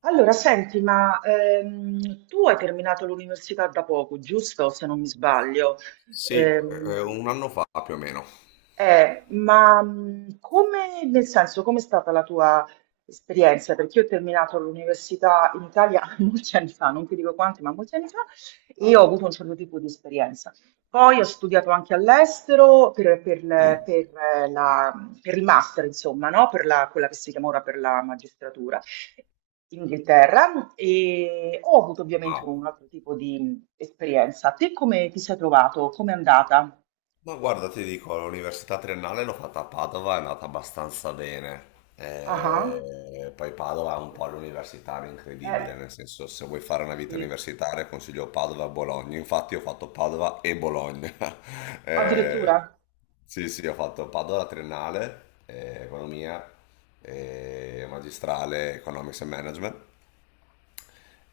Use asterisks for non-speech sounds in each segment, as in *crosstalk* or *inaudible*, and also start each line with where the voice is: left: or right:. right: Allora, senti, ma tu hai terminato l'università da poco, giusto? Se non mi sbaglio.
left: Sì,
right: Ehm,
left: un anno fa più o meno.
right: come, nel senso, com'è stata la tua esperienza? Perché io ho terminato l'università in Italia *laughs* molti anni fa, non ti dico quanti, ma molti anni fa, e ho avuto un certo tipo di esperienza. Poi ho studiato anche all'estero
left: Mm,
right: eh, la- per il master, insomma, no? Quella che si chiama ora per la magistratura in Inghilterra e ho avuto
left: ma
right: ovviamente un altro tipo di esperienza. Te come ti sei trovato? Come è andata?
left: ma guarda, ti dico, l'università triennale l'ho fatta a Padova, è andata abbastanza bene.
right: Ah.
left: Poi Padova è un po' l'universitario incredibile,
right: Eh,
left: nel senso se vuoi fare
right: sì,
left: una vita
right: sì.
left: universitaria consiglio Padova e Bologna. Infatti ho fatto Padova e Bologna. *laughs* Eh,
right: Addirittura?
left: sì, sì, ho fatto Padova la triennale, economia, magistrale, economics and management.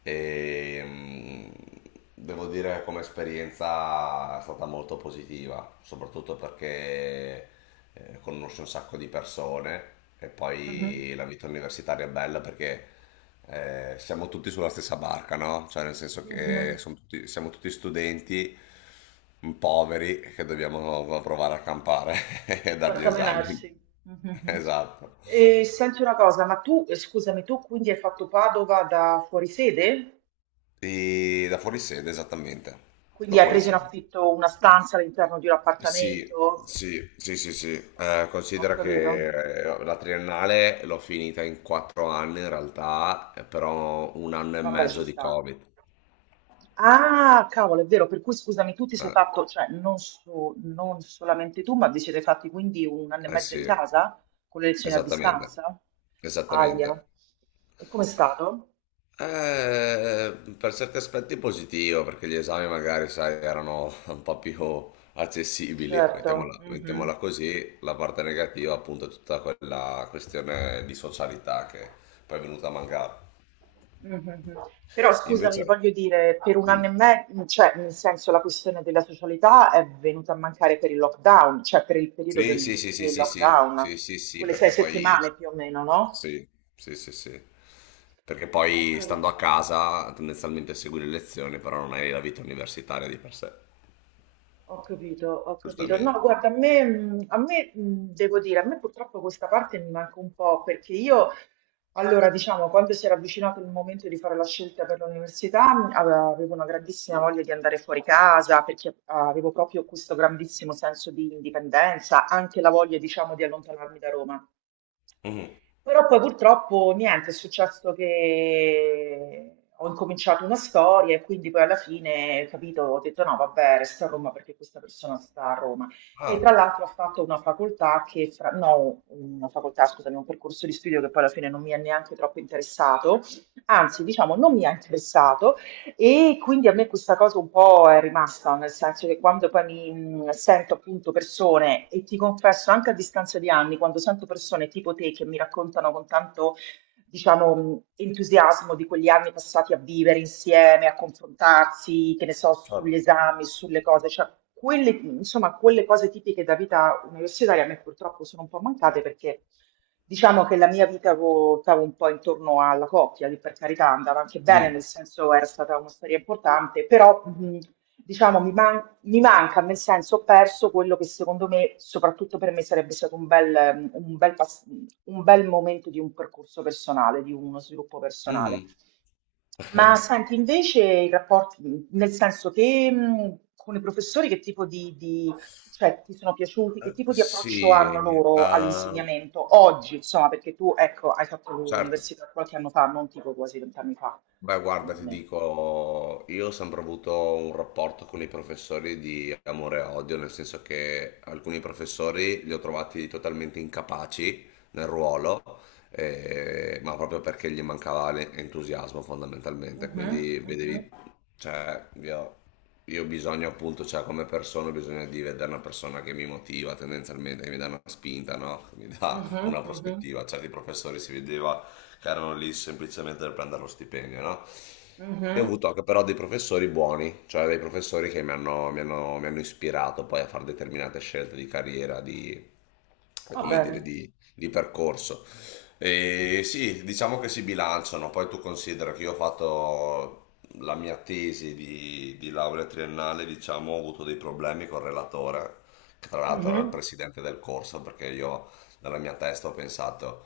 left: E devo dire che come esperienza è stata molto positiva, soprattutto perché conosci un sacco di persone e
right: Mhm.
left: poi la vita universitaria è bella perché siamo tutti sulla stessa barca, no? Cioè nel senso che
right: Mhm.
left: siamo tutti studenti poveri che dobbiamo provare a campare *laughs* e dargli esami.
right: Barcamenarsi.
left: *laughs*
right: Mhm.
left: Esatto.
right: E senti una cosa, ma tu, scusami, tu quindi hai fatto Padova da fuorisede?
left: E da fuori sede, esattamente.
right: Quindi
left: Da
right: hai
left: fuori
right: preso in
left: sede.
right: affitto una stanza all'interno di un
left: Sì,
right: appartamento?
left: sì, sì, sì, sì.
right: Ho
left: Considera
right: capito.
left: che la triennale l'ho finita in 4 anni in realtà, però un anno e
right: Vabbè, ci
left: mezzo di
right: sta.
left: Covid.
right: Ah, cavolo, è vero, per cui scusami, tu ti sei
left: Eh,
right: fatto, cioè non solamente tu, ma vi siete fatti quindi un anno e
left: eh
right: mezzo in
left: sì,
right: casa con le lezioni a
left: esattamente,
right: distanza? Aia,
left: esattamente.
right: e com'è stato?
left: Per certi aspetti positivo, perché gli esami magari, sai, erano *laughs* un po' più accessibili,
right: Certo,
left: mettiamola,
right: mhm,
left: mettiamola così. La parte negativa, appunto, è tutta quella questione di socialità che poi è venuta a mancare.
right: mhm. Però scusami,
left: Invece.
right: voglio dire, per un anno e
left: Dimmi.
right: mezzo, cioè nel senso la questione della socialità è venuta a mancare per il lockdown, cioè per il periodo
left: Sì,
right: del,
left: sì, sì, sì,
right: del
left: sì, sì,
right: lockdown,
left: sì, sì, sì,
right: quelle sei
left: perché poi
right: settimane più o meno, no?
left: sì, sì, sì, sì. Perché
right: Ho
left: poi stando a
right: capito.
left: casa tendenzialmente segui le lezioni, però non hai la vita universitaria di per sé.
right: Ho capito. No,
left: Giustamente.
right: guarda, a me, devo dire, a me purtroppo questa parte mi manca un po' perché io, allora, diciamo, quando si era avvicinato il momento di fare la scelta per l'università, avevo una grandissima voglia di andare fuori casa perché avevo proprio questo grandissimo senso di indipendenza, anche la voglia, diciamo, di allontanarmi da Roma.
left: Mhm.
right: Però poi purtroppo niente, è successo che ho incominciato una storia e quindi poi alla fine, capito, ho detto no, vabbè, resta a Roma perché questa persona sta a Roma. E
left: Ah,
right: tra l'altro ha fatto una facoltà , scusami, un percorso di studio che poi alla fine non mi è neanche troppo interessato, anzi, diciamo, non mi ha interessato, e quindi a me questa cosa un po' è rimasta, nel senso che quando poi mi sento appunto persone, e ti confesso anche a distanza di anni, quando sento persone tipo te che mi raccontano con tanto diciamo, entusiasmo di quegli anni passati a vivere insieme, a confrontarsi, che ne so, sugli
left: certo.
right: esami, sulle cose, cioè quelle, insomma, quelle cose tipiche da vita universitaria a me purtroppo sono un po' mancate perché diciamo che la mia vita ruotava un po' intorno alla coppia, lì per carità andava anche bene,
left: Mm,
right: nel senso era stata una storia importante, però diciamo mi manca, nel senso, ho perso quello che secondo me, soprattutto per me, sarebbe stato un bel, un bel momento di un percorso personale, di uno sviluppo
left: mhm.
right: personale.
left: *laughs*
right: Ma senti, invece i rapporti, nel senso che con i professori che tipo di- cioè, ti sono piaciuti, che tipo di approccio
left: Sì,
right: hanno loro all'insegnamento oggi, insomma, perché tu, ecco, hai fatto
left: certo.
right: l'università qualche anno fa, non tipo quasi vent'anni fa,
left: Beh, guarda,
right: come
left: ti
right: me.
left: dico, io ho sempre avuto un rapporto con i professori di amore e odio, nel senso che alcuni professori li ho trovati totalmente incapaci nel ruolo, ma proprio perché gli mancava entusiasmo fondamentalmente,
right: Mhm,
left: quindi
right: mhm,
left: vedevi, cioè, io ho bisogno appunto, cioè come persona ho bisogno di vedere una persona che mi motiva tendenzialmente, che mi dà una spinta, no? Che mi dà
right: mhm,
left: una
right: mhm,
left: prospettiva, certi professori si vedeva che erano lì semplicemente per prendere lo stipendio, no? E ho
right: mhm.
left: avuto anche però dei professori buoni, cioè dei professori che mi hanno ispirato poi a fare determinate scelte di carriera, di,
right: Va
left: come dire,
right: bene.
left: di percorso. E sì, diciamo che si bilanciano, poi tu considera che io ho fatto la mia tesi di laurea triennale, diciamo, ho avuto dei problemi col relatore, che tra l'altro era il
right: Mh-mh.
left: presidente del corso, perché io nella mia testa ho pensato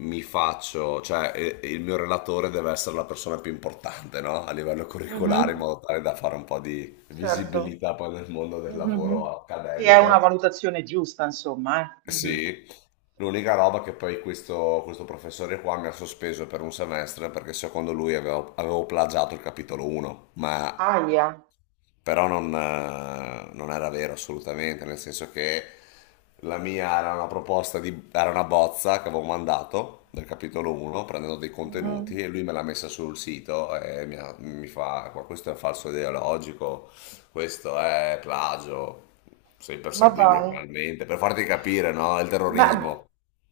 left: cioè il mio relatore deve essere la persona più importante, no? A livello
right: Mh-mh.
left: curricolare, in modo tale da fare un po' di
right: Certo.
left: visibilità poi nel mondo del
right: Mh-mh-mh.
left: lavoro
right: Che è una
left: accademico.
right: valutazione giusta insomma, eh. Mh-mh.
left: Sì, l'unica roba che poi questo professore qua mi ha sospeso per un semestre perché secondo lui avevo plagiato il capitolo 1, ma
right: Ahia.
left: però non era vero assolutamente, nel senso che la mia era una proposta era una bozza che avevo mandato del capitolo 1 prendendo dei
right: Mh-mh.
left: contenuti e lui me l'ha messa sul sito e mi fa: "Qua questo è un falso ideologico, questo è plagio, sei
right: Ma
left: perseguibile
right: dai.
left: penalmente, per farti capire, no? Il
right: Ma
left: terrorismo."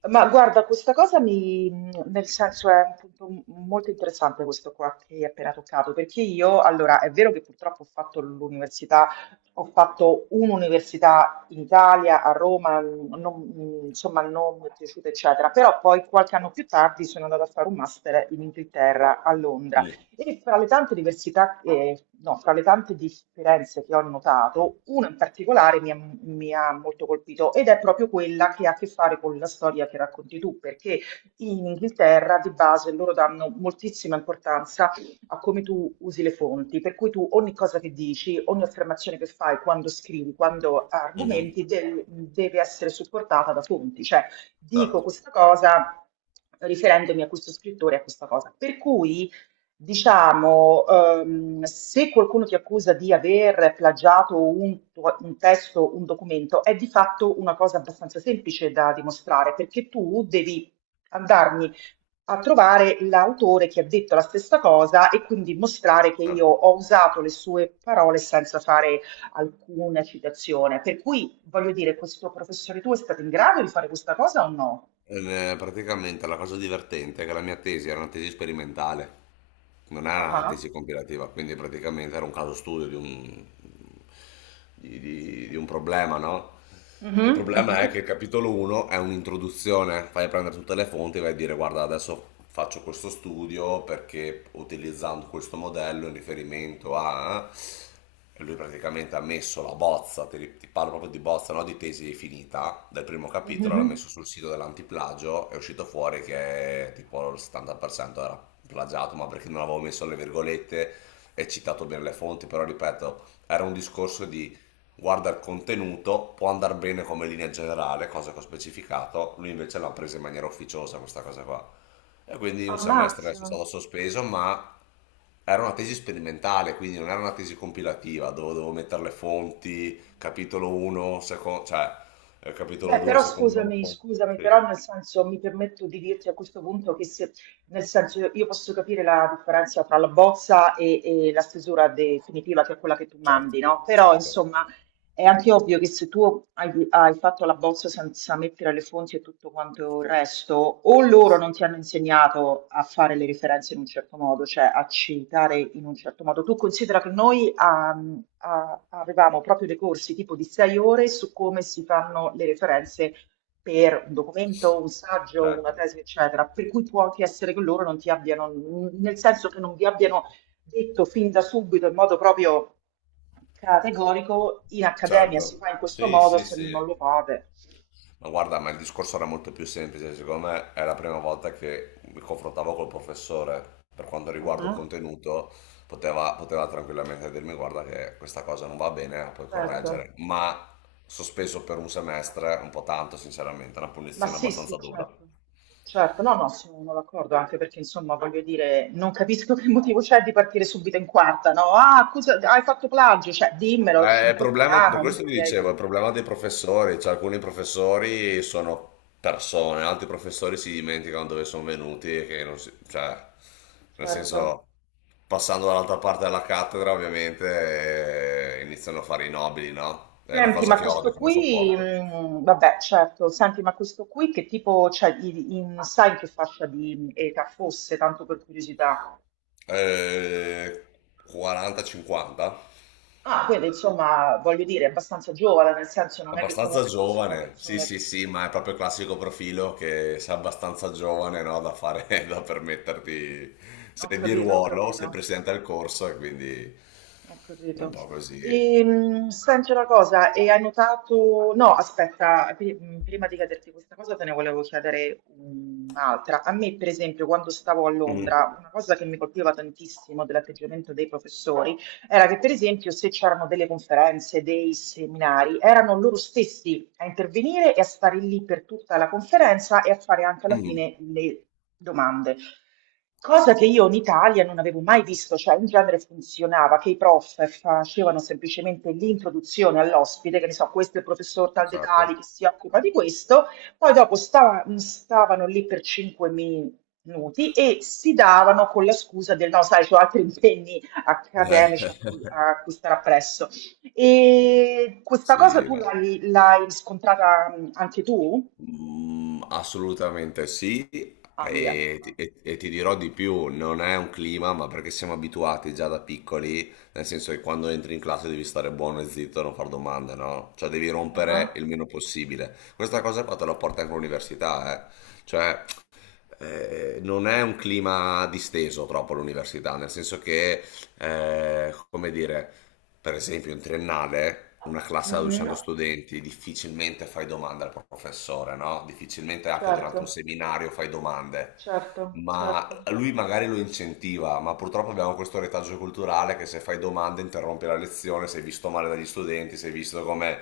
right: ma guarda, questa cosa mi nel senso è un punto m molto interessante questo qua che hai appena toccato, perché io allora è vero che purtroppo ho fatto un'università in Italia, a Roma, mhmm, non mhmm, insomma non mi è piaciuta eccetera, però poi qualche anno più tardi sono andata a fare un master in Inghilterra, a Londra.
left: Mm.
right: E fra le tante diversità, no, fra le tante differenze che ho notato, una in particolare mi ha molto colpito ed è proprio quella che ha a che fare con la storia che racconti tu, perché in Inghilterra di base loro danno moltissima importanza a come tu usi le fonti, per cui tu ogni cosa che dici, ogni affermazione che fai quando scrivi, quando
left: Mhm.
right: argomenti, deve essere supportata da fonti, cioè dico
left: Certo,
right: questa cosa riferendomi a questo scrittore, e a questa cosa. Per cui diciamo, se qualcuno ti accusa di aver plagiato un testo, un documento, è di fatto una cosa abbastanza semplice da dimostrare, perché tu devi andarmi a trovare l'autore che ha detto la stessa cosa e quindi mostrare che io
left: certo.
right: ho usato le sue parole senza fare alcuna citazione. Per cui, voglio dire, questo professore tuo è stato in grado di fare questa cosa o no?
left: Praticamente la cosa divertente è che la mia tesi era una tesi sperimentale. Non era
right: Ah, ah.
left: un'analisi compilativa, quindi praticamente era un caso studio di un, di un problema, no?
right: Mhm,
left: Il
right: mhm,
left: problema è che il capitolo 1 è un'introduzione, fai prendere tutte le fonti e vai a dire: guarda, adesso faccio questo studio perché utilizzando questo modello in riferimento a... E lui praticamente ha messo la bozza, ti parlo proprio di bozza, no di tesi finita, del primo capitolo, l'ha
right: mhm.
left: messo sul sito dell'antiplagio, è uscito fuori che tipo il 70% era plagiato, ma perché non avevo messo le virgolette e citato bene le fonti, però ripeto, era un discorso di: guarda il contenuto, può andare bene come linea generale, cosa che ho specificato, lui invece l'ha presa in maniera ufficiosa questa cosa qua. E quindi un semestre sono
right: Ammazza.
left: stato sospeso, ma era una tesi sperimentale, quindi non era una tesi compilativa dove dovevo mettere le fonti, capitolo 1, secondo, cioè capitolo
right: Beh,
left: 2,
right: però
left: secondo la
right: scusami,
left: fonte.
right: scusami,
left: Sì,
right: però nel senso mi permetto di dirti a questo punto che se, nel senso io posso capire la differenza tra la bozza e la stesura definitiva, che è quella che tu
left: certo,
right: mandi, no? Però
left: certo,
right: insomma è anche ovvio che se tu hai fatto la bozza senza mettere le fonti e tutto quanto il resto, o loro non ti hanno insegnato a fare le referenze in un certo modo, cioè a citare in un certo modo. Tu considera che noi avevamo proprio dei corsi tipo di 6 ore su come si fanno le referenze per un documento, un saggio, una
left: certo.
right: tesi, eccetera, per cui può anche essere che loro non ti abbiano, nel senso che non vi abbiano detto fin da subito in modo proprio categorico, in accademia si
left: Certo,
right: fa in questo
left: sì,
right: modo
left: sì,
right: se
left: sì.
right: non lo fate.
left: Ma guarda, ma il discorso era molto più semplice, secondo me è la prima volta che mi confrontavo col professore per quanto riguarda il
right: Mhm,
left: contenuto, poteva, poteva tranquillamente dirmi guarda che questa cosa non va bene, la puoi
right: certo,
left: correggere, ma sospeso per un semestre, un po' tanto sinceramente, è una
right: ma
left: punizione
right: sì, sì,
left: abbastanza dura.
right: certo. Certo, no, no, sono d'accordo, anche perché insomma voglio dire, non capisco *laughs* che motivo c'è di partire subito in quarta, no? Ah, scusa, hai fatto plagio, cioè dimmelo, ci
left: Ma è problema, per
right: incontriamo, mi
left: questo vi dicevo, è
right: spieghi.
left: il problema dei professori, cioè alcuni professori sono persone, altri professori si dimenticano dove sono venuti e che non si, cioè, nel senso,
right: Certo.
left: passando dall'altra parte della cattedra, ovviamente, iniziano a fare i nobili, no? È una
right: Senti,
left: cosa
right: ma
left: che odio,
right: questo
left: che non
right: qui,
left: sopporto.
right: vabbè, certo, senti, ma questo qui che tipo, cioè, sai in che fascia di età fosse, tanto per curiosità?
left: Eh, 40-50?
right: Ah, quindi insomma, voglio dire, è abbastanza giovane, nel senso non è che
left: Abbastanza
right: comunque fosse una
left: giovane, sì,
right: persona...
left: sì, sì, ma è proprio il classico profilo che sei abbastanza giovane, no, da fare, *laughs* da permetterti,
right: Ho
left: sei di
right: capito, ho
left: ruolo, sei
right: capito.
left: presidente del corso e quindi
right: Ho
left: è un
right: capito.
left: po' così.
right: Senti una cosa, e hai notato... No, aspetta, prima di chiederti questa cosa te ne volevo chiedere un'altra. A me, per esempio, quando stavo a
left: Mm,
right: Londra, una cosa che mi colpiva tantissimo dell'atteggiamento dei professori era che, per esempio, se c'erano delle conferenze, dei seminari, erano loro stessi a intervenire e a stare lì per tutta la conferenza e a fare anche alla
left: mm,
right: fine le domande. Cosa che io in Italia non avevo mai visto, cioè in genere funzionava che i prof facevano semplicemente l'introduzione all'ospite, che ne so, questo è il professor tal dei
left: certo.
right: tali che si occupa di questo, poi dopo stavano lì per 5 minuti e si davano con la scusa del no, sai, ho altri impegni accademici
left: *laughs*
right: a cui stare appresso. E questa cosa
left: Sì,
right: tu l'hai riscontrata anche tu?
left: Mm, assolutamente sì,
right: Aia.
left: e ti dirò di più, non è un clima, ma perché siamo abituati già da piccoli, nel senso che quando entri in classe devi stare buono e zitto e non far domande, no? Cioè devi
right: Ah.
left: rompere
right: Ah.
left: il meno possibile. Questa cosa qua te la porta anche all'università, eh? Cioè, non è un clima disteso troppo all'università, nel senso che, come dire, per esempio in triennale, una classe da
right: Mhm.
left: 200 studenti, difficilmente fai domande al professore, no? Difficilmente anche durante un
right: Certo,
left: seminario fai domande.
right: certo,
left: Ma
right: certo.
left: lui magari lo incentiva, ma purtroppo abbiamo questo retaggio culturale che se fai domande interrompi la lezione, sei visto male dagli studenti, sei visto come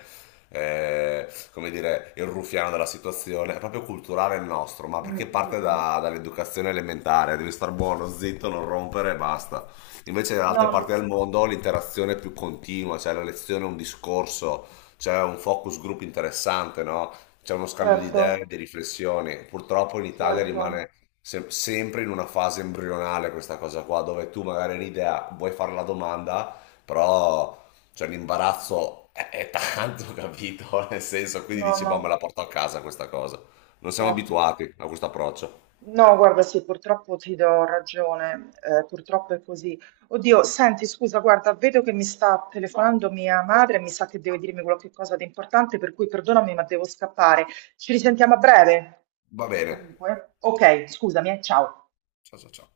left: come dire, il ruffiano della situazione, è proprio culturale il nostro, ma
right: Mm,
left: perché
right: mm,
left: parte
right: mm.
left: dall'educazione elementare, devi star buono, zitto, non rompere e basta. Invece nell'altra parte
right: No,
left: del mondo l'interazione è più continua, c'è la lezione, un discorso, c'è un focus group interessante, no? C'è uno scambio di
right: certo,
left: idee, di riflessioni. Purtroppo in Italia
right: certo.
left: rimane sempre in una fase embrionale questa cosa qua, dove tu magari hai un'idea, vuoi fare la domanda, però cioè l'imbarazzo è tanto, *laughs* capito? Nel senso, quindi
right: No,
left: dici,
right: no,
left: boh, me la porto a casa questa cosa. Non siamo
right: certo.
left: abituati a questo approccio.
right: No, guarda, sì, purtroppo ti do ragione, purtroppo è così. Oddio, senti, scusa, guarda, vedo che mi sta telefonando mia madre, mi sa che deve dirmi qualche cosa di importante, per cui perdonami, ma devo scappare. Ci risentiamo a breve.
left: Va bene.
right: Comunque, ok, scusami, ciao.
left: Ciao ciao ciao.